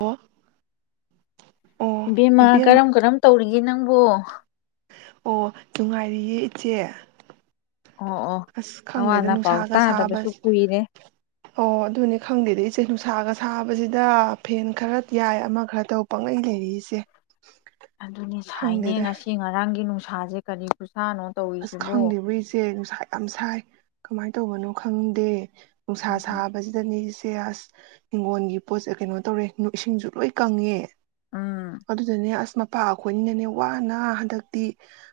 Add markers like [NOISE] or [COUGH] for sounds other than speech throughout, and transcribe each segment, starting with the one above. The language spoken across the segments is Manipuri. ꯑꯣ ꯑꯣ ꯏꯕꯦꯝꯃꯥ ꯏꯕꯦꯝ ꯀꯔꯝ ꯀꯔꯝ ꯇꯧꯔꯤ ꯑꯩꯒꯤ ꯅꯪꯕꯨꯣ ꯑꯣ ꯅꯨꯡꯉꯥꯏꯔꯤꯌꯦ ꯏꯆꯦ ꯑꯣ ꯑꯣ ꯑꯁ ꯅꯋꯥ ꯈꯪꯗꯦꯗ ꯅꯄꯥꯎ ꯅꯨꯡꯁꯥꯒ ꯁꯥꯕ ꯇꯥꯗꯕꯁꯨ ꯀꯨꯏꯔꯦ ꯑꯣ ꯑꯗꯨꯅꯤ ꯈꯪꯗꯦꯗ ꯏꯆꯦ ꯅꯨꯡꯁꯥ ꯁꯥꯒ ꯁꯥꯕꯁꯤꯗ ꯐꯦꯟ ꯈꯔ ꯌꯥꯏ ꯑꯃ ꯈꯔ ꯇꯧ ꯄꯪꯉꯩ ꯂꯩꯔꯤꯁꯦ ꯑꯗꯨꯅꯦ ꯁꯥꯏꯅꯦ ꯉꯁꯤ ꯉꯔꯥꯡꯒꯤ ꯅꯨꯡꯁꯠ ꯁꯥꯁ ꯀꯔꯤ ꯈꯨꯁꯥꯅꯣ ꯑꯁ ꯇꯧꯔꯤꯁꯤꯕꯨ ꯈꯪꯗꯦꯕ ꯏꯆꯦ ꯅꯨꯡꯁꯥ ꯌꯥꯝ ꯁꯥꯏ ꯀꯃꯥꯏꯅ ꯇꯧꯕꯅꯣ ꯈꯪꯗꯦ ꯅꯨꯡꯁꯥ ꯎꯝ ꯁꯥꯕꯁꯤꯗꯅꯤ ꯭ꯌꯥꯁ ꯍꯤꯡꯒꯣꯟꯜꯒꯤ ꯄꯣꯠꯁꯦ ꯀꯩꯅꯣ ꯇꯧꯔꯦ ꯏꯁꯤꯡꯁꯨ ꯂꯣꯏ ꯀꯪꯉꯦ ꯑꯥ ꯑꯗꯨꯗꯅꯦ ꯑꯁꯃ ꯄꯥꯈꯣꯏꯅꯤꯅꯅꯦ ꯋꯥꯅ ꯍꯟꯗꯛꯇꯤ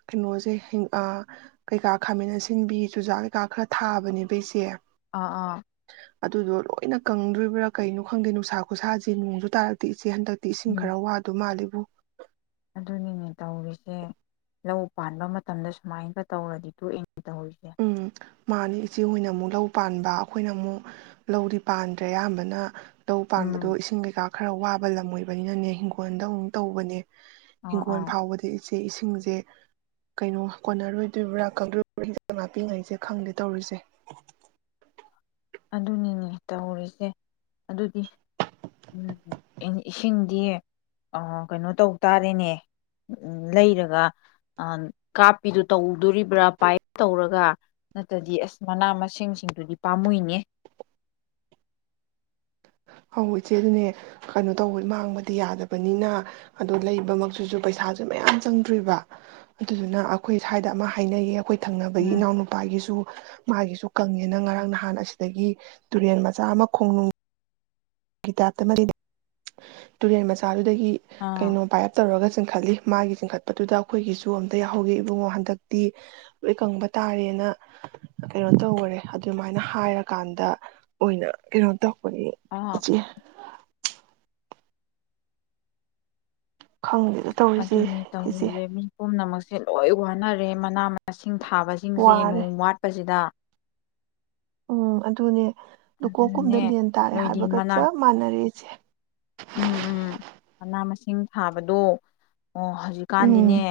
ꯀꯩꯅꯣꯁꯦ ꯀꯩꯀꯥ ꯈꯥꯃꯦꯟ ꯑꯁꯤꯟꯕꯤ ꯆꯨꯖꯥꯛ ꯀꯩꯀꯥ ꯈꯔ ꯊꯥꯕꯅꯦꯕꯩꯁꯦ ꯑꯥ ꯑꯥ ꯑꯗꯨꯗꯣ ꯂꯣꯏꯅ ꯀꯪꯗ꯭ꯔꯤꯕ꯭ꯔꯥ ꯀꯩꯅꯣ ꯈꯪꯗꯦ ꯅꯨꯡꯁꯥ ꯈꯨꯁꯥꯁꯦ ꯅꯣꯡꯁꯨ ꯇꯥꯔꯛꯇꯦ ꯁꯤ ꯍꯟꯗꯛꯇꯤ ꯏꯁꯤꯡ ꯎꯝ ꯈꯔ ꯋꯥꯗꯣ ꯃꯥꯜꯂꯤ ꯎꯝ ꯑꯗꯨꯅꯤꯅꯦ ꯇꯧꯔꯤꯁꯦ ꯂꯧ ꯄꯥꯟꯕ ꯃꯇꯝꯗ ꯁꯨꯃꯥꯏꯒ ꯇꯧꯔꯗꯤ ꯊꯣꯛꯣꯛꯑꯦ ꯎꯝ ꯃꯥꯅꯤ ꯏꯆꯦ ꯍꯅ ꯑꯃꯨꯛ ꯂꯧ ꯄꯥꯟꯕ ꯑꯩꯈꯣꯏꯅ ꯑꯃꯨꯛ ꯂꯧꯗꯤ ꯄꯥꯟꯗ꯭ꯔꯦ ꯑꯌꯥꯝꯕꯅ ꯇꯧ ꯎꯝ ꯄꯥꯟꯕꯗꯣ ꯏꯁꯤꯡ ꯀꯩꯀꯥ ꯈꯔ ꯋꯥꯕ ꯂꯝ ꯑꯣꯏꯕꯅꯤꯅꯅꯦ ꯍꯤꯡꯈꯣꯜꯗ ꯑꯃꯨꯛ ꯇꯧꯕꯅꯦ꯫ ꯑꯥ ꯍꯤꯡꯒꯣꯟ ꯑꯥ ꯐꯥꯎꯕꯗꯤ꯫ ꯁꯤ ꯏꯁꯤꯡꯁꯦ ꯀꯩꯅꯣ ꯀꯣꯟꯅꯔꯣꯏꯗꯣꯏꯕ꯭ꯔꯥ꯫ [UNINTELLIGIBLE] ꯉꯥꯛꯄꯤꯉꯩꯁꯦ ꯈꯪꯗꯦ ꯇꯧꯔꯤꯁꯦ꯫ ꯑꯗꯨꯅꯤꯅꯦ ꯇꯧꯔꯤꯁꯦ ꯑꯗꯨꯗꯤ ꯏꯁꯤꯡꯗꯤ ꯑꯥ ꯀꯩꯅꯣ ꯇꯧ ꯇꯥꯔꯦꯅꯦ ꯂꯩꯔꯒ ꯀꯥꯞꯄꯤꯗꯨ ꯇꯧꯗꯣꯔꯤꯕ꯭ꯔꯥ ꯄꯥꯏꯞ ꯇꯧꯔꯒ ꯅꯠꯇ꯭ꯔꯗꯤ ꯑꯁ ꯃꯅꯥ ꯃꯁꯤꯡꯁꯤꯡꯗꯨꯗꯤ ꯄꯥꯝꯃꯨꯏꯅꯦ꯫ ꯍꯧ ꯏꯆꯦꯗꯨꯅꯦ ꯀꯩꯅꯣ ꯇꯧꯕ ꯃꯥꯡꯕꯗꯤ ꯌꯥꯗꯕꯅꯤꯅ ꯑꯗꯣ ꯂꯩꯕꯃꯛꯇꯨꯁꯨ ꯄꯩꯁꯥꯁꯨ ꯃꯌꯥꯝ ꯆꯪꯗ꯭ꯔꫭꯏꯕ ꯑꯗꯨꯗꯨꯅ ꯑꯩꯈꯣꯏ ꯁ꯭ꯋꯥꯏꯗ ꯑꯃ ꯍꯥꯏꯅꯩꯌꯦꯕ꯫ ꯈꯣꯏ ꯊꯪꯅꯕꯒꯤ ꯎꯝ ꯏꯅꯥꯎꯅꯨꯄꯥꯒꯤꯁꯨ꯫ ꯃꯥꯒꯤꯁꯨ ꯀꯪꯉꯦꯅ ꯉꯔꯥꯡ ꯅꯍꯥꯟ ꯑꯁꯤꯗꯒꯤ ꯇꯨꯔꯦꯜ ꯃꯆꯥ ꯑꯃ ꯈꯣꯡꯅꯨꯡ꯫ ꯒꯤ ꯇꯇ ꯃꯔꯤ ꯇꯨꯔꯦꯟ ꯃꯆꯥ ꯑꯗꯨ꯫ ꯑꯗꯒꯤ ꯑꯥ ꯀꯩꯅꯣ ꯄꯥꯏꯞ ꯇꯧꯔꯒ ꯆꯤꯡꯈꯠꯂꯤ꯫ ꯃꯥꯒꯤ ꯆꯤꯡꯈꯠꯄꯗꯨꯗ ꯑꯩꯈꯣꯏꯒꯤꯁꯨ ꯑꯝꯇ ꯌꯥꯎꯍꯧꯒꯦ ꯏꯕꯨꯡꯉꯣ ꯍꯟꯗꯛꯇꯤ ꯍꯣꯏ ꯀꯪꯕ ꯇꯥꯔꯦꯅ ꯀꯩꯅꯣ ꯇꯧꯈꯔꯦ ꯑꯗꯨꯃꯥꯏꯅ ꯍꯥꯏꯔꯀꯥꯟꯗ ꯑꯣꯏꯅ ꯀꯩꯅꯣ ꯇꯧꯕꯅꯦ꯫ ꯑꯥ‌꯫ ꯈꯪꯗꯦꯗ ꯇꯧꯔꯤꯁꯦ ꯑꯗꯨꯅꯤ ꯏꯆꯦ ꯇꯧꯔꯤꯁꯦ ꯃꯤ ꯄꯨꯝꯅꯃꯛ꯫ ꯁꯦ ꯂꯣꯏ ꯋꯥꯅꯔꯦ ꯃꯅꯥ ꯃꯁꯤꯡ꯫ ꯊꯥꯕꯁꯤꯡꯁꯦ ꯋꯥꯔꯦ ꯅꯣꯡ ꯋꯥꯠꯄꯁꯤꯗ꯫ ꯎꯝ ꯑꯗꯨꯅꯦ꯫ ꯂꯨꯀꯣꯛ ꯀꯨꯝꯗ ꯑꯗꯨꯅꯅꯦ ꯂꯦꯟ ꯇꯥꯔꯦ ꯅꯣꯏꯗꯤ ꯍꯥꯏꯕꯒ ꯃꯅꯥ ꯆꯞ ꯃꯥꯟꯅꯔꯦ ꯏꯆꯦ꯫ ꯎꯝ ꯎꯝ ꯃꯅꯥ ꯃꯁꯤꯡ ꯊꯥꯕꯗꯣ꯫ ꯑꯣ ꯍꯧꯖꯤꯛꯀꯥꯟꯗꯤꯅꯦ꯫ ꯎꯝ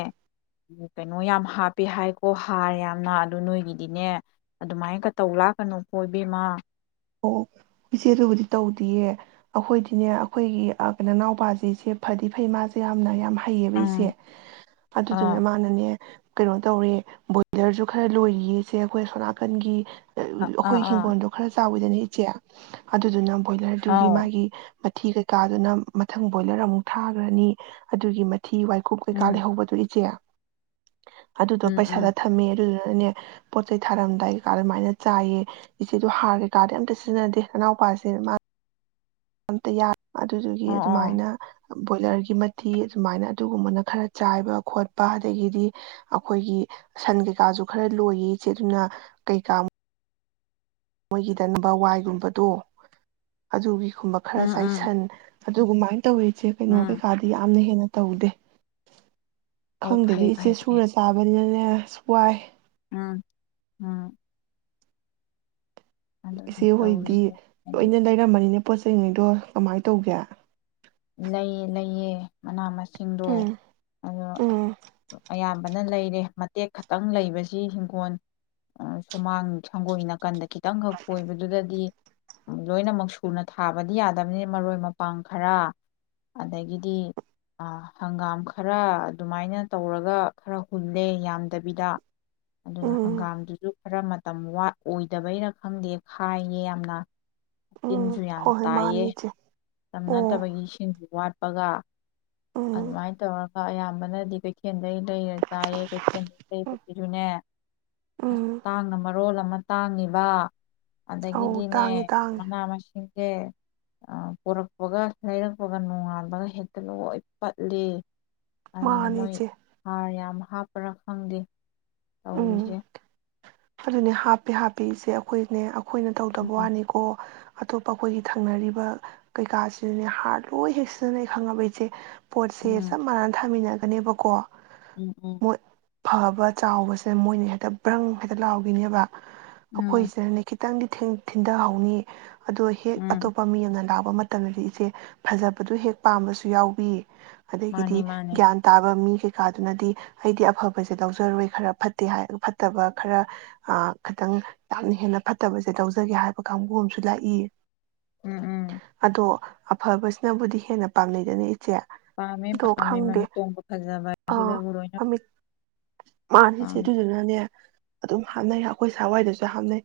ꯀꯩꯅꯣ ꯌꯥꯝ ꯍꯥꯞꯄꯦ ꯍꯥꯏꯀꯣ ꯍꯥꯔꯦ ꯌꯥꯝꯅ ꯑꯗꯨ ꯅꯣꯏꯒꯤꯗꯤꯅꯦ ꯑꯗꯨꯃꯥꯏꯅ ꯀ ꯇꯧ ꯂꯥꯛꯀꯅꯨ ꯀꯣꯏꯕꯦꯝꯃ꯫ ꯑꯣ ꯏꯆꯦꯗꯨꯕꯨꯗꯤ ꯇꯧꯗꯌꯦ ꯑꯩꯈꯣꯏꯗꯤꯅꯦ ꯑꯩꯈꯣꯏꯒꯤ ꯀꯅꯥ ꯅꯥꯎꯄꯥꯁꯤꯁꯦ ꯐꯗꯤ ꯐꯩ ꯃꯥꯁꯦ ꯌꯥꯝꯅ ꯌꯥꯝ꯫ ꯍꯩꯌꯦꯕ ꯏꯁꯦ ꯎꯝ ꯑꯗꯨꯗꯨꯅ ꯑꯥ ꯃꯥꯅꯅꯦ꯫ ꯀꯩꯅꯣ ꯇꯧꯔꯦ ꯕꯣꯏꯂꯔꯁꯨ ꯈꯔ ꯂꯣꯏꯔꯤꯌꯦꯁꯦ ꯑꯩꯈꯣꯏ ꯁꯣꯅꯥꯀꯟꯒꯤ꯫ ꯑꯥ ꯑꯈꯣꯏꯒꯤ ꯑꯥ ꯍꯤꯡꯒꯣꯜꯗꯣ ꯈꯔ꯫ ꯆꯥꯎꯋꯤꯗꯅ ꯏꯆꯦ ꯑꯗꯨꯗꯨꯅ꯫ ꯕꯣꯏꯂꯔꯗꯨꯒꯤ ꯑꯥꯎ ꯃꯥꯒꯤ꯫ ꯃꯊꯤ ꯀꯩꯀꯥꯗꯨꯅ ꯃꯊꯪ ꯕꯣꯏꯂꯔ ꯑꯃꯨꯛ ꯊꯥꯈ꯭ꯔꯅꯤ ꯑꯗꯨꯒꯤ꯫ ꯊꯤ ꯋꯥꯏꯀꯨꯞ ꯎꯝ ꯀꯩꯀꯥ ꯂꯩꯍꯧꯕꯗꯨ ꯏꯆꯦ꯫ ꯑꯗꯨꯗꯣ ꯎꯝ ꯎꯝ ꯄꯩꯁꯥꯗ ꯊꯝꯃꯦ ꯑꯗꯨꯗꯨꯅ꯫ ꯑꯅ‌ꯦ ꯄꯣꯠ ꯆꯩ ꯊꯥꯔꯝꯗꯥꯏ ꯑꯗꯨꯃꯥꯏꯅ ꯆꯥꯏꯌꯦ ꯏꯆꯦꯗ ꯍꯥꯔ꯫ ꯀꯥꯗꯤ ꯑꯝꯇ ꯁꯤꯖꯤꯟꯅꯗꯦ ꯅꯅꯥꯎꯄꯥꯁꯦ ꯃꯥ꯫ ꯑꯝꯇꯌꯥ꯫ ꯑꯗꯨꯗꯨꯒꯤ ꯑꯣ ꯑꯣ ꯑꯗꯨꯃꯥꯏꯅ꯫ ꯕꯣꯏꯂꯔꯒꯤ ꯃꯇꯤ ꯑꯗꯨꯃꯥꯏꯅ ꯑꯗꯨꯒꯨꯝꯕꯅ ꯈꯔ ꯆꯥꯏꯕ ꯈꯣꯠꯄ ꯑꯗꯒꯤꯗꯤ ꯑꯩꯈꯣꯏꯒꯤ ꯁꯟ ꯀꯩꯀꯥꯁꯨ ꯈꯔ ꯂꯣꯏꯌꯦ ꯏꯆꯦ ꯑꯗꯨꯅ ꯀꯩꯀꯥ꯫ ꯃꯣꯏꯒꯤꯗꯅꯕ ꯋꯥꯏꯒꯨꯝꯕꯗꯣ ꯑꯗꯨꯒꯤ꯫ ꯒꯨꯝꯕ ꯈꯔ ꯎꯝ ꯎꯝ ꯆꯥꯏꯁꯟ꯫ ꯑꯗꯨꯕꯨ ꯃꯥꯏ ꯇꯧꯔꯤꯁꯦ ꯀꯩꯅꯣ ꯎꯝ ꯀꯩꯀꯥꯗꯤ ꯌꯥꯝꯅ ꯍꯦꯟꯅ ꯇꯧꯗꯦ ꯑꯣ ꯈꯪꯗꯦꯗ ꯐꯩ ꯏꯆꯦ ꯐꯩ ꯐꯩ ꯁꯨꯔ ꯆꯥꯕꯅꯤꯅꯅꯦ ꯑꯦꯁ ꯋꯥꯏ ꯎꯝ ꯎꯝ ꯑꯗꯨꯅꯤ ꯏꯆꯦ ꯍꯣꯏꯗꯤ ꯇꯧꯔꯤꯁꯦ ꯍꯥꯏꯗꯤ ꯂꯣꯏꯅ ꯂꯩꯔꯝꯃꯅꯤꯅꯦ ꯄꯣꯠ ꯆꯩ ꯉꯩꯗꯣ ꯀꯃꯥꯏꯅ ꯇꯧꯒꯦ ꯂꯩꯌꯦ ꯂꯩꯌꯦ ꯃꯅꯥ ꯃꯁꯤꯡ ꯁꯤꯡꯗꯣ ꯎꯝ ꯑꯗꯣ ꯎꯝ ꯑꯌꯥꯝꯕ ꯐꯖꯅ ꯂꯩꯔꯦ ꯃꯇꯦꯛ ꯈꯛꯇꯪ ꯂꯩꯕꯁꯤ ꯍꯤꯡꯈꯣꯜ ꯁꯨꯃꯥꯡ ꯁꯪꯒꯣꯏ ꯅꯥꯀꯟꯗ ꯈꯤꯇꯪꯈꯛ ꯀꯣꯏꯕꯗꯨꯗꯗꯤ ꯂꯣꯏꯅꯃꯛ ꯁꯨꯅ ꯊꯥꯕꯗꯤ ꯌꯥꯗꯕꯅꯤ ꯃꯔꯣꯏ ꯃꯄꯥꯡ ꯈꯔ ꯑꯗꯒꯤꯗꯤ ꯍꯪꯒꯥꯝ ꯈꯔ ꯑꯗꯨꯃꯥꯏꯅ ꯇꯧꯔꯒ ꯈꯔ ꯍꯨꯜꯂꯦ ꯌꯥꯝꯗꯕꯤꯗ ꯑꯗꯨꯒ ꯎꯝ ꯍꯪꯒꯥꯝꯗꯨꯁꯨ ꯈꯔ ꯃꯇꯝ ꯋꯥꯠ ꯑꯣꯏꯗꯕꯩꯔ ꯈꯪꯗꯦ ꯈꯥꯏꯌꯦ ꯌꯥꯝꯅ ꯎꯝ ꯇꯤꯟꯁꯨ ꯌꯥꯝ ꯍꯣꯏ ꯍꯣꯏ ꯇꯥꯏꯌꯦ ꯃꯥꯅꯤ ꯏꯆꯦ ꯃꯇꯝ ꯑꯣ ꯅꯠꯇꯕꯒꯤ ꯋꯥꯠꯄꯒ ꯎꯝ ꯑꯗꯨꯃꯥꯏꯅ ꯇꯧꯔꯒ ꯑ ꯑꯌꯥꯝꯕꯅꯗꯤ ꯀꯩꯊꯦꯜꯗꯩ ꯂꯩꯔ ꯆꯥꯏꯌꯦ ꯀꯩꯊꯦꯜꯗꯩ ꯂꯩꯕꯁꯤꯁꯨꯅꯦ ꯑꯁ ꯎꯝ ꯇꯥꯡꯅ ꯃꯔꯣꯜ ꯑꯃ ꯇꯥꯡꯉꯤꯕ ꯑꯧ ꯑꯗꯒꯤꯗꯤꯅꯦ ꯇꯥꯡꯉꯦ ꯇꯥꯡꯉꯦ ꯃꯅꯥ ꯃꯁꯤꯡ ꯁꯦ ꯑꯥ ꯄꯨꯔꯛꯄꯒ ꯂꯩꯔꯛ ꯄꯒ ꯅꯣꯡꯉꯥꯟꯕꯒ ꯍꯦꯛꯇ ꯂꯣꯏ ꯄꯠꯂꯤ ꯑꯗꯨꯅ ꯃꯥꯅꯤ ꯃꯣꯏ ꯏꯆꯦ ꯍꯥꯔ ꯌꯥꯝ ꯍꯥꯞꯄ꯭ꯔꯥ ꯈꯪꯗꯦ ꯎꯝ ꯇꯧꯔꯤꯁꯦ ꯑꯗꯨꯅꯦ ꯍꯥꯞꯄꯦ ꯍꯥꯞꯄꯦ ꯏꯆꯦ ꯑꯩꯈꯣꯏꯅꯦ ꯑꯩꯈꯣꯏꯅ ꯇꯧꯗꯕ ꯎꯝ ꯋꯥꯅꯤꯀꯣ ꯑꯇꯣꯞꯄ ꯑꯩꯈꯣꯏꯒꯤ ꯊꯪꯅꯔꯤꯕ ꯀꯩꯀꯥꯁꯤꯗꯅꯦ ꯍꯥꯔ ꯂꯣꯏ ꯍꯦꯛ ꯁꯤꯖꯤꯟꯅꯩ ꯈꯪꯉꯕ ꯏꯆꯦ ꯄꯣꯠꯁꯦ ꯎꯝ ꯆꯞ ꯃꯥꯟꯅꯅ ꯊꯥꯃꯤꯟꯅ ꯑꯅꯦꯕꯀꯣ ꯎꯝ ꯎꯝ ꯐꯕ ꯆꯥꯎꯕꯁꯦ ꯃꯣꯏꯅ ꯍꯦꯛꯇ ꯕ꯭ꯔꯪ ꯍꯦꯛꯇ ꯂꯥꯎꯒꯤꯅꯤꯕ ꯎꯝ ꯑꯩꯈꯣꯏꯁꯤꯟꯅꯦ ꯈꯤꯇꯪꯗꯤ ꯊꯤꯟꯗꯍꯧꯅꯤ ꯑꯗꯣ ꯍꯦꯛ ꯎꯝ ꯑꯇꯣꯞꯄ ꯃꯤ ꯑꯃꯅ ꯂꯥꯛ ꯇ ꯃꯇꯝꯗꯗꯤ ꯏꯆꯦ ꯐꯖꯕꯗꯨ ꯍꯦꯛ ꯄꯥꯝꯕꯁꯨ ꯌꯥꯎꯕꯤ ꯑꯗꯒꯤꯗꯤ ꯃꯥꯅꯤ ꯃꯥꯅꯤ ꯒ꯭ꯌꯥꯟ ꯇꯥꯕ ꯃꯤ ꯀꯩꯀꯥꯗꯨꯅꯗꯤ ꯑꯩꯗꯤ ꯑꯐꯕꯖꯦ ꯂꯧꯖꯔꯣꯏ ꯈꯔ ꯐꯠꯇꯦ ꯍꯥꯏ ꯐꯠꯇꯕ ꯈꯔ ꯑ ꯈꯤꯇꯪ ꯌꯥꯝꯅ ꯍꯦꯟꯅ ꯐꯠꯇꯕꯁꯦ ꯂꯧꯖꯒꯦ ꯍꯥꯏꯕ ꯀꯥꯡꯕꯨ ꯑꯃꯁꯨ ꯂꯥꯛꯏ ꯎꯝ ꯎꯝ ꯑꯗꯣ ꯑꯐꯕꯁꯤꯅꯕꯨꯗꯤ ꯍꯦꯟꯅ ꯄꯥꯝꯅꯩꯗꯅꯤ ꯄꯥꯝꯃꯦ ꯄꯥꯝꯃꯦ ꯃꯃꯤꯠ ꯇꯣꯡꯕ ꯐꯖꯕ ꯑꯁꯤꯗꯕꯨ ꯂꯣꯏꯅ ꯃꯥꯅꯤꯆꯦ ꯄꯥꯝꯃꯦ ꯗꯨꯗꯨ ꯅꯅꯦ ꯑꯗꯨꯝ ꯍꯥꯞꯅꯩ ꯑꯩꯈꯣꯏ ꯁꯥꯋꯥꯏꯗꯁꯨ ꯍꯥꯞꯅꯩ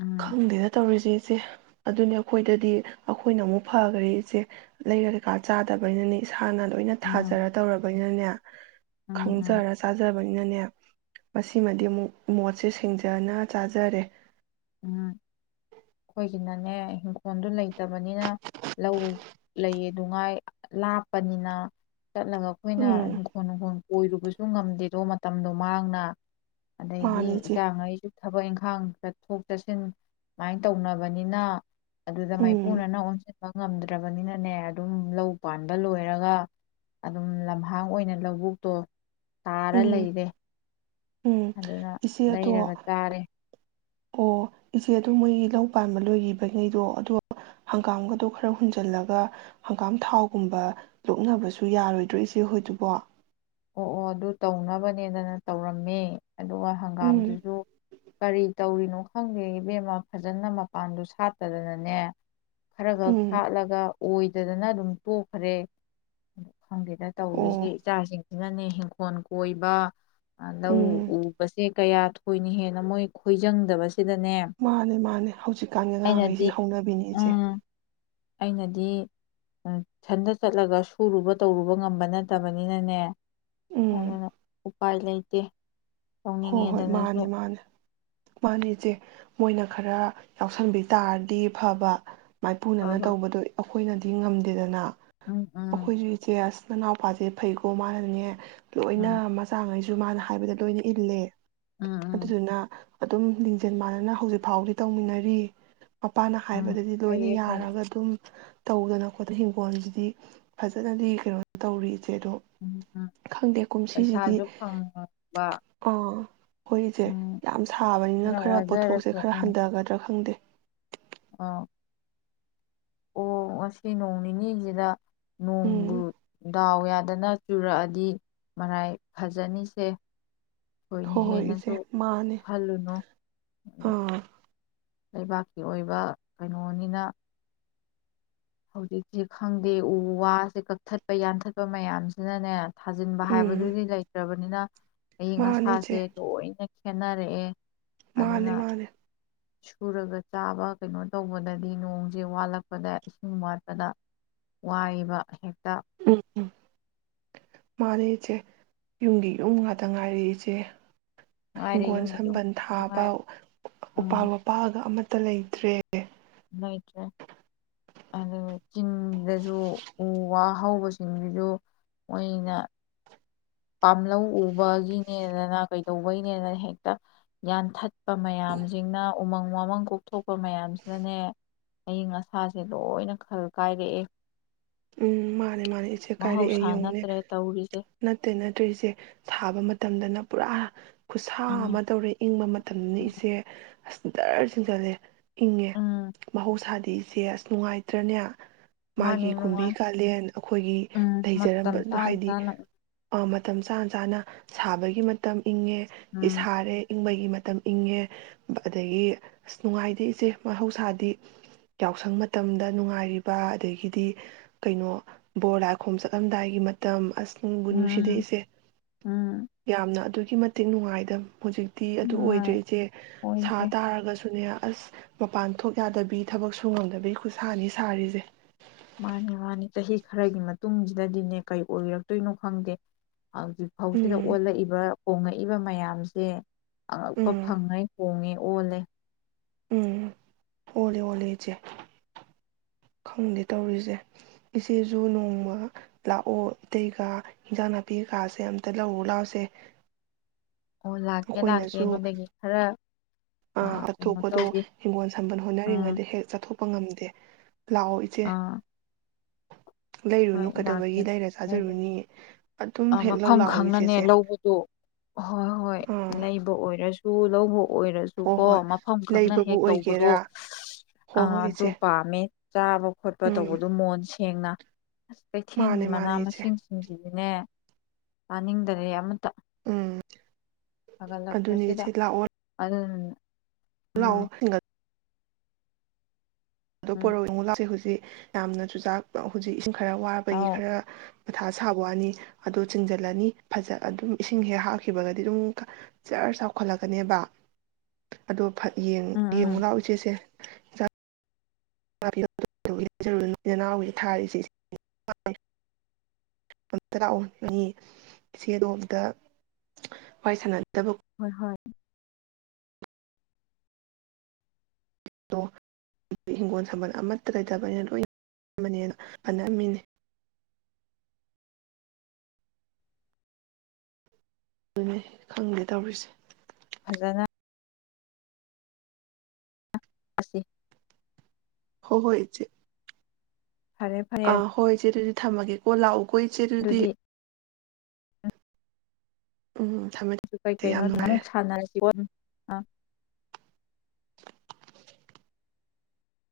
ꯎꯝ ꯈꯪꯗꯦꯅ ꯇꯧꯔꯤꯖꯦ ꯏꯆꯦ ꯑꯗꯨꯅꯦ ꯑꯩꯈꯣꯏꯗꯗꯤ ꯑꯩꯈꯣꯏꯅ ꯑꯃꯨꯛ ꯐꯒꯔ꯭ꯦ ꯏꯆꯦ ꯂꯩꯔ ꯀꯩꯀꯥ ꯆꯥꯗꯕꯅꯤꯅꯅꯦ ꯍꯥꯟꯅ ꯂꯣꯏꯅ ꯎꯝ ꯊꯥꯖꯔ ꯇꯧꯔꯕꯩꯅ ꯏ [UNINTELLIGIBLE] ꯎꯝ ꯎꯝ ꯈꯪꯖꯔ ꯆꯥꯖꯕꯅꯤ ꯅꯅꯦ ꯃꯁꯤꯃꯗꯤ ꯑꯃꯨꯛ ꯃꯣꯠꯁꯦ ꯁꯦꯡꯖꯅ ꯆꯥꯖꯔꯦ ꯎꯝ ꯑꯩꯈꯣꯏꯒꯤꯅꯅꯦ ꯏꯪꯈꯣꯜꯗꯣ ꯂꯩꯇꯕꯅꯤꯅ ꯂꯧ ꯂꯩꯌꯦꯗꯨ ꯉꯥꯏ ꯂꯥꯞꯄꯅꯤꯅ ꯆꯠꯂꯒ ꯑꯩꯈꯣꯏꯅ ꯎꯝ ꯏꯤꯡꯈꯣꯜ ꯅꯨꯡꯈꯣꯜ ꯀꯣꯏꯔꯨꯕꯁꯨ ꯉꯝꯗꯦꯗꯣ ꯃꯇꯝꯗꯣ ꯃꯥꯡꯅ ꯑꯗꯩꯗꯤ ꯃꯥꯅꯤ ꯏꯆꯦ ꯏꯆꯥꯉꯩꯁꯨ ꯊꯕꯛ ꯏꯪꯈꯥꯡ ꯆꯠꯊꯣꯛ ꯆꯠꯁꯤꯟ ꯁꯨꯃꯥꯏꯅ ꯇꯧꯅꯕꯅꯤꯅ ꯑꯗꯨꯗ ꯎꯝ ꯃꯥꯏꯄꯨꯅꯅ ꯑꯣꯟ ꯉꯝꯗ꯭ꯔꯕꯅꯤꯅꯅꯦ ꯑꯗꯨꯝ ꯂꯧ ꯄꯥꯟꯕ ꯂꯣꯏꯔꯒ ꯑꯗꯨꯝ ꯂꯝꯍꯥꯡ ꯑꯣꯏꯅ ꯂꯧꯕꯨꯛꯇꯣ ꯇꯥꯔ ꯎꯝ ꯂꯩꯔꯦ ꯎꯝ ꯑꯗꯨꯅ ꯏꯆꯦ ꯑꯗꯣ ꯂꯩꯔꯒ ꯆꯥꯔꯦ ꯑꯣ ꯏꯆꯦ ꯑꯗꯨ ꯃꯣꯏꯒꯤ ꯂꯧ ꯄꯥꯟꯕ ꯂꯣꯏꯒꯤꯕꯉꯩꯗꯣ ꯑꯗꯣ ꯍꯪꯒꯥꯝꯒꯗꯣ ꯈꯔ ꯍꯨꯟꯖꯜꯂꯒ ꯍꯪꯒꯥꯝ ꯊꯥꯎꯒꯨꯝꯕ ꯂꯣꯛꯅꯕꯁꯨ ꯌꯥꯔꯣꯏꯗ꯭ꯔꯣ ꯏꯆꯦ ꯍꯣꯏꯗꯨꯕꯣ ꯑꯣ ꯑꯣ ꯑꯗꯨ ꯇꯧꯅꯕꯅꯦꯗꯅ ꯇꯧꯔꯝꯃꯦ ꯑꯗꯨꯒ ꯎꯝ ꯍꯪꯒꯥꯝꯗꯨꯖꯨ ꯀꯔꯤ ꯇꯧꯔꯤꯅꯣ ꯈꯪꯗꯦ ꯏꯕꯦꯝꯃ ꯐꯖꯅ ꯃꯄꯥꯟꯗꯨ ꯁꯥꯠꯇꯗꯅꯅꯦ ꯈꯔ ꯒꯛ ꯎꯝ ꯁꯥꯠꯂꯒ ꯑꯣꯏꯗꯗꯅ ꯑꯗꯨꯝ ꯇꯣꯛꯈ꯭ꯔꯦ ꯑ ꯈꯪꯗꯦꯗ ꯇꯧꯔꯤꯁꯦ ꯑꯣ ꯏꯆꯥꯁꯤꯡ ꯁꯤꯅꯅꯦ ꯍꯤꯡꯒꫭꯜ ꯀꯣꯏꯕ ꯂꯧ ꯎꯝ ꯎ ꯄꯁꯦ ꯀꯌꯥ ꯊꯣꯏꯅ ꯍꯦꯟꯅ ꯃꯣꯏ ꯈꯣꯏꯖꯪꯗꯕ ꯃꯥꯅꯦ ꯃꯥꯅꯦ ꯍꯧꯖꯤꯛꯀꯥꯟꯒꯤ ꯑꯩꯅꯗꯤ ꯑꯉꯥꯡꯉꯩꯁꯤꯦ ꯍꯧꯅꯕꯤꯅꯤ ꯏꯆꯦ ꯎꯝ ꯑꯩꯅꯗꯤ ꯁꯟꯗ ꯆꯠꯂꯒ ꯁꯨꯔꯨꯕ ꯇꯧꯔꯨꯕ ꯉꯝꯕ ꯅꯠꯇꯕꯅꯤꯅꯅꯦ ꯑ ꯎꯝ ꯎꯄꯥꯏ ꯂꯩꯇꯦ ꯍꯣꯏ ꯍꯣꯏ ꯇꯧꯅꯤꯡꯉꯦꯗꯅꯁꯨ ꯃꯥꯅꯦ ꯃꯥꯅꯦ ꯃꯥꯅꯤ ꯏꯆꯦ ꯃꯣꯏꯅ ꯈꯔ ꯌꯥꯎꯁꯟꯕꯤ ꯇꯥꯔꯗꯤ ꯐꯕ ꯃꯥꯏꯄꯨꯅꯅ ꯑꯕ ꯇꯧꯕꯗꯣ ꯑꯩꯈꯣꯏꯅꯗꯤ ꯉꯝꯗꯦꯗꯅ ꯎꯝ ꯎꯝ ꯑꯩꯈꯣꯏꯁꯨ ꯏꯇꯤꯍꯥꯁ ꯅꯅꯥꯎꯄꯥꯁꯦ ꯐꯩꯀꯣ ꯃꯥꯅꯅꯦ ꯂꯣꯏꯅ ꯎꯝ ꯃꯆꯥꯉꯩꯁꯨ ꯁꯨ ꯃꯥꯅ ꯍꯥꯏꯕꯗ ꯂꯣꯏꯅꯤ ꯏꯂꯦ ꯎꯝ ꯎꯝ ꯑꯗꯨꯗꯨꯅ ꯑꯗꯨꯝ ꯂꯤꯡꯖꯦꯜ ꯃꯥꯟꯅꯅ ꯍꯧꯖꯤꯛ ꯐꯥꯎꯗꯤ ꯇꯧꯃꯤꯟꯅꯔꯤ ꯃꯄꯥꯅ ꯎꯝ ꯍꯥꯏꯕꯗꯗꯤ ꯂꯣꯏꯅ ꯐꯩꯌꯦ ꯐꯩꯌꯦ ꯌꯥꯔꯒ ꯑꯗꯨꯝ ꯇꯧꯗꯅ ꯈꯣꯠꯇꯅ ꯍꯤꯡꯒꯣꯜꯁꯤꯗꯤ ꯐꯖꯅꯗꯤ ꯀꯩꯅꯣ ꯇꯧꯔꯤ ꯏꯆꯦ ꯑꯗꯣ ꯎꯝ ꯎꯝ ꯈꯪꯗꯦ ꯀꯨꯝꯁꯤꯁꯤꯗꯤ ꯄꯩꯁꯥꯁꯨ ꯐꯪꯕ ꯑꯥ ꯑꯩꯈꯣꯏꯁꯦ ꯎꯝ ꯌꯥꯝ ꯁꯥꯕꯅꯤꯅ ꯈꯔ ꯄꯣꯠꯊꯣꯛꯁꯦ ꯈꯔ ꯍꯟꯊꯒꯗ꯭ꯔꯥ ꯈꯪꯗꯦ ꯑ ꯑꯣ ꯉꯁꯤ ꯅꯣꯡ ꯅꯤꯅꯤꯁꯤꯗ ꯎꯝ ꯅꯣꯡꯕꯨꯨ ꯎꯌꯥ ꯐꯗꯅ ꯆꯨꯔꯛꯑꯗꯤ ꯃꯔꯥꯏ ꯐꯖꯅꯤꯁꯦ ꯊꯣꯏꯅ ꯍꯣꯏ ꯍꯣꯏ ꯏꯆꯦ ꯍꯦꯟꯅꯁꯨ ꯃꯥꯅꯦ ꯈꯜꯂꯨꯅꯨ ꯑꯗꯣ ꯑꯥ ꯂꯩꯕꯥꯛꯀꯤ ꯑꯣꯏꯕ ꯀꯩꯅꯣꯅꯤꯅ ꯍꯧꯖꯤꯛꯇꯁꯦ ꯈꯪꯗꯦ ꯎ ꯋꯥꯁꯦ ꯀꯛꯊꯠꯄ ꯌꯥꯟꯊꯠꯄ ꯃꯌꯥꯝꯁꯤꯅꯅꯦ ꯊꯥꯖꯤꯟꯕ ꯎꯝ ꯍꯥꯏꯕꯗꯨꯗꯤ ꯂꯩꯇ꯭ꯔꯕꯅꯤꯅ ꯑꯌꯪ ꯃꯥꯅꯦ ꯏꯆꯦ ꯑꯁꯥꯁꯦ ꯂꯣꯏꯅ ꯁꯅꯔꯦꯑꯦ ꯃꯥꯅꯦ ꯃꯥꯅꯦ ꯁꯨꯔꯒ ꯆꯥꯕ ꯀꯩꯅꯣ ꯇꯧꯕꯗꯗꯤ ꯅꯣꯡꯁꯦ ꯋꯥꯠꯂꯛꯄꯗ ꯅꯨꯡ ꯋꯥꯠꯄꯗ ꯋꯥꯏꯕ ꯍꯦꯛ ꯇ ꯎꯝ ꯎꯝ ꯃꯥꯅꯦ ꯏꯆꯦ ꯌꯨꯝꯒꯤ ꯌꯨꯝ ꯉꯥꯛꯇ ꯉꯥꯏꯔꯦ ꯏꯆꯦ ꯉꯥꯏꯔꯦ ꯍꯤꯡꯒꯣꯜ ꯌꯨꯝꯒꯤ ꯌꯨꯝ ꯁꯝꯕꯜ ꯈꯛꯇ ꯊꯥꯕ ꯉꯥꯏꯔꯦ ꯎꯄꯥꯛ ꯎꯝ ꯋꯥꯄꯥꯜꯒ ꯑꯃ ꯇ ꯂꯩꯇ꯭ꯔꯦ ꯂꯩꯇ꯭ꯔꯦ ꯑꯗꯨꯒ ꯆꯤꯡꯗꯁꯨ ꯎ ꯋꯥ ꯍꯧꯕꯁꯤꯡꯗꯨꯁꯨ ꯃꯣꯏꯅ ꯄꯥꯝꯂꯧ ꯎꯕꯒꯤꯅꯦꯗꯅ ꯀꯩꯗꯧꯕꯩꯅꯦꯗꯅ ꯍꯦꯛꯇ ꯄꯥꯝꯂꯧꯒꯤꯗꯅꯦꯅꯥ ꯀꯩꯗꯧꯕꯩꯅꯦꯅꯥ ꯍꯦꯛꯇ ꯌꯥꯟꯊꯠꯄ ꯃꯌꯥꯝꯁꯤꯡꯅ ꯎꯃꯪ ꯋꯥꯃꯪ ꯀꯣꯛꯊꯣꯛꯄ ꯃꯌꯥꯝꯁꯤꯅꯅꯦ ꯑꯏꯤꯡ ꯑꯁꯥꯁꯦ ꯂꯣꯏꯅ ꯈꯜ ꯀꯥꯏꯔꯛꯑꯦ ꯎꯝ ꯃꯥꯅꯦ ꯃꯥꯅꯦ ꯏꯆꯦ ꯀꯥꯏꯔꯛꯑꯦ ꯃꯍꯧꯁꯥ ꯌꯦꯡꯉꯨꯅꯦ ꯅꯠꯇ꯭ꯔꯦ ꯇꯧꯔꯤꯁꯦ ꯇꯦ ꯅꯠꯇꯦ ꯏꯆꯦ ꯊꯥꯕ ꯃꯇꯝꯗꯅ ꯄꯨꯔꯥ ꯈꯨꯠꯁꯥ ꯑꯃ ꯎꯝ ꯇꯧꯔꯦ ꯏꯪꯕ ꯃꯇꯝꯅꯤꯅ ꯏꯆꯦ ꯑꯁ ꯗꯔꯔ ꯆꯤꯡꯖꯜꯂꯦ ꯏꯪꯉꯦ ꯎꯝ ꯃꯍꯧꯁꯥꯗ ꯅꯦ ꯏꯆꯦ ꯑꯁ ꯅꯨꯡꯉꯥꯏꯇ꯭ꯔꯅꯦ ꯃꯥꯒꯤ ꯃꯥꯅꯦ ꯀꯨꯝꯕꯤ ꯅꯨꯡꯉꯥꯏ ꯀꯥꯂꯦꯟ ꯑꯩꯈꯣꯏꯒꯤ ꯎꯝ ꯃꯇꯝ ꯂꯩꯖꯔꯝꯕꯗꯣ ꯆꯥꯅ ꯍꯥꯏꯗꯤ ꯆꯥꯅ ꯃꯇꯝ ꯆꯥ ꯆꯥꯅ ꯁꯥꯕꯒꯤ ꯃꯇꯝ ꯏꯪꯉꯦ ꯎꯝ ꯁꯔꯦ ꯏꯪꯕꯒꯤ ꯃꯠ ꯃꯇꯝ ꯏꯪꯉꯦ ꯑꯗꯒꯤ ꯑꯁ ꯅꯨꯡꯉꯥꯏꯇꯦ ꯏꯆꯦ ꯃꯍꯧꯁꯥꯗꯤ ꯌꯥꯎꯁꯪ ꯃꯇꯝꯗ ꯅꯨꯡꯉꯥꯏꯔꯤꯕ ꯑꯗꯒꯤꯗꯤ ꯀꯩꯅꯣ ꯕꯣꯔ ꯂꯥꯏꯈꯣꯝ ꯆꯠꯂꯝꯗꯥꯏꯒꯤ ꯃꯇꯝ ꯑꯁ ꯅꯨꯡꯕꯨ ꯎꯝ ꯅꯨꯡꯁꯤꯗꯏꯁꯦ ꯎꯝ ꯌꯥꯝꯅ ꯑꯗꯨ ꯑꯗꯨꯛꯀꯤ ꯃꯇꯤꯛ ꯅꯨꯡꯉꯥꯏꯇꯕ ꯍꯧꯖꯤꯛꯇꯤ ꯑꯗꯨ ꯅꯨꯡꯉꯥꯏ ꯑꯣꯏꯗ꯭ꯔꯦ ꯏꯆꯦ ꯁꯥ ꯑꯣꯏꯗ꯭ꯔꯦ ꯇꯥꯔꯒꯁꯨꯅꯦ ꯑꯁ ꯃꯄꯥꯟ ꯊꯣꯛ ꯌꯥꯗꯕꯤ ꯊꯕꯛ ꯁꯨ ꯉꯝꯗꯕꯤꯒꯤ ꯈꯨꯠꯁꯥꯅꯤ ꯁꯥꯔꯤꯁꯦ ꯃꯥꯅꯤ ꯃꯥꯅꯤ ꯆꯍꯤ ꯈꯔꯒꯤ ꯃꯇꯨꯡꯁꯤꯗꯗꯤꯅꯦ ꯀꯩ ꯑꯣꯏꯔꯛꯇꯣꯏꯅꯣ ꯈꯪꯗꯦ ꯍꯧꯖꯤꯛ ꯐꯥꯎꯁꯤꯗ ꯎꯝ ꯑꯣꯜꯂꯛꯏꯕ ꯀꯣꯡꯉꯩ ꯄꯛꯏꯕ ꯃꯌꯥꯝꯁꯦ ꯑꯉꯛꯄ ꯎꯝ ꯐꯪꯉꯩ ꯍꯣꯡꯉꯦ ꯑꯣꯅꯦ ꯎꯝ ꯑꯣꯜꯂꯦ ꯑꯣꯜꯂꯦ ꯏꯆꯦ ꯈꯪꯗꯦ ꯇꯧꯔꯤꯁꯦ ꯏꯆꯦꯁꯨ ꯅꯣꯡꯃ ꯂꯥꯛꯑꯣ ꯏꯇꯩꯒ ꯏꯟꯖꯥꯡ ꯅꯥꯄꯤꯒꯥꯁꯦ ꯑꯇ ꯂꯧꯔꯨ ꯂꯥꯛꯁꯦ ꯑꯣ ꯂꯥꯛꯀꯦ ꯂꯥꯛꯀꯦ ꯅꯣꯟꯗꯒꯤ ꯈꯔ ꯑꯥ ꯀꯩꯅꯣ ꯑꯇꯣꯞꯄꯗꯣ ꯇꯧꯒꯦ ꯍꯤꯡꯒꯣꯜ ꯁꯝꯕꯜ ꯎꯝ ꯍꯣꯠꯅꯔꯤꯉꯩꯗ ꯍꯦꯛ ꯆꯠꯊꯣꯛꯄ ꯉꯝꯗꯦ ꯂꯥꯛꯑꯣ ꯏꯆꯦ ꯑꯥ ꯍꯣꯏ ꯂꯩꯔꯨꯅꯨ ꯂꯥꯛꯀꯦ ꯀꯩꯗꯧꯕꯒꯤ ꯂꯩꯔ ꯆꯥꯖꯔꯨꯅꯤ ꯑꯗꯨꯝ ꯍꯦꯛ ꯂꯧ ꯃꯐꯝ ꯂꯥꯛꯑꯣ ꯈꯪꯅꯅꯦ ꯏꯆꯦꯁꯦ ꯂꯧꯕꯗꯣ ꯍꯣꯏ ꯍꯣꯏ ꯑꯥ ꯂꯩꯕ ꯑꯣꯏꯔꯁꯨ ꯇꯨ ꯂꯧꯍꯨ ꯍꯣ ꯑꯣꯏꯔꯁꯨꯀꯣ ꯍꯣꯏ ꯃꯐꯝ ꯈꯪꯅ ꯂꯩꯕꯕꯨ ꯍꯦꯛ ꯇꯧꯕꯗꯣ ꯑꯣꯏꯒꯦꯔꯥ ꯍꯣ ꯑ ꯍꯣꯏ ꯑꯗꯨ ꯏꯆꯦ ꯄꯥꯝꯃꯦ ꯆꯥꯕ ꯈꯣꯠꯄ ꯎꯝ ꯇꯧꯕꯗꯣ ꯃꯣꯟꯁ ꯁꯦꯡꯅ ꯑꯁ ꯀꯩꯊꯦꯜꯒꯤ ꯃꯥꯅꯦ ꯃꯅꯥ ꯃꯥꯅꯦ ꯏꯆꯦ ꯃꯁꯤꯡꯁꯤꯡꯗꯤ ꯅꯦ ꯆꯥꯅꯤꯡꯗꯔꯦ ꯑꯃ ꯇ ꯎꯝ ꯑꯗꯨꯅꯦ ꯐꯒꯠꯂꯛꯄꯁꯤꯗ ꯏꯆꯦ ꯑꯗꯨ ꯂꯥꯛꯑꯣ [UNINTELLIGIBLE] ꯑꯗꯣ ꯎꯝ ꯄꯔꯣꯔꯛꯑꯣ ꯏ ꯑꯃꯨꯛ ꯂꯥꯛꯁꯦ ꯍꯧꯖꯤꯛ ꯌꯥꯝꯅ ꯆꯨꯖꯥꯛ ꯍꯧꯖꯤꯛ ꯏꯁꯤꯡ ꯈꯔ ꯋꯥꯕꯒꯤ ꯑꯧ ꯈꯔ ꯃꯊꯥ ꯁꯥꯕ ꯋꯥꯅꯤ ꯑꯗꯨꯗ ꯆꯤꯡꯖꯜꯂꯅꯤ ꯐꯖ ꯑꯗꯨꯝ ꯏꯁꯤꯡ ꯍꯦꯛ ꯍꯥꯞꯈꯤꯕꯒꯗꯤ ꯑꯗꯨꯝ ꯖꯔ ꯆꯥꯎꯈꯠꯂꯛꯀꯅꯦꯕ ꯑꯗꯣ ꯌꯦ ꯎꯝ ꯌꯦꯡꯉꯨ ꯎꯝ ꯂꯥꯛꯑꯣ ꯏꯆꯦꯁꯦ [UNINTELLIGIBLE] ꯑꯝꯇ ꯂꯥꯛꯑꯣꯅꯤ ꯏꯆꯦꯗꯣꯝꯗ ꯋꯥꯔꯤꯏ ꯁꯥꯟꯅꯗꯕ ꯍꯣꯏ ꯍꯣꯏ [UNINTELLIGIBLE] ꯍꯤꯡꯒꯣꯜ ꯁꯥꯝꯕꯜ ꯑꯃꯠꯇ ꯂꯩꯇꯕꯅꯤꯅ ꯂꯣꯏꯕꯅꯦꯅ ꯄꯅꯝꯃꯤꯅꯤ ꯑꯗꯨꯅꯦ ꯈꯪꯗꯦ ꯇꯧꯔꯤꯁꯦ ꯐꯖꯅ ꯑꯁꯤ ꯍꯣ ꯍꯣꯏ ꯏꯆꯦ ꯐꯔꯦ ꯐꯔꯦ ꯑꯥ ꯍꯣꯏ ꯢꯆꯦ ꯑꯗꯨꯗꯤ ꯊꯝꯃꯒꯦꯀꯣ ꯂꯥꯛꯑꯣ ꯀꯣ ꯢꯆꯦ ꯑꯗꯨꯗꯤ ꯎꯝ ꯊꯝꯃꯦ ꯑꯗꯨ ꯀꯩ ꯊꯝꯃꯦ ꯌꯥꯝ ꯀꯩꯅꯣꯗ ꯅꯨꯡꯉꯥꯏꯔꯦ ꯑꯃꯨꯛ ꯁꯥꯟꯅꯔꯁꯤ [UNINTELLIGIBLE] ꯑꯥ [INAUDIBLE]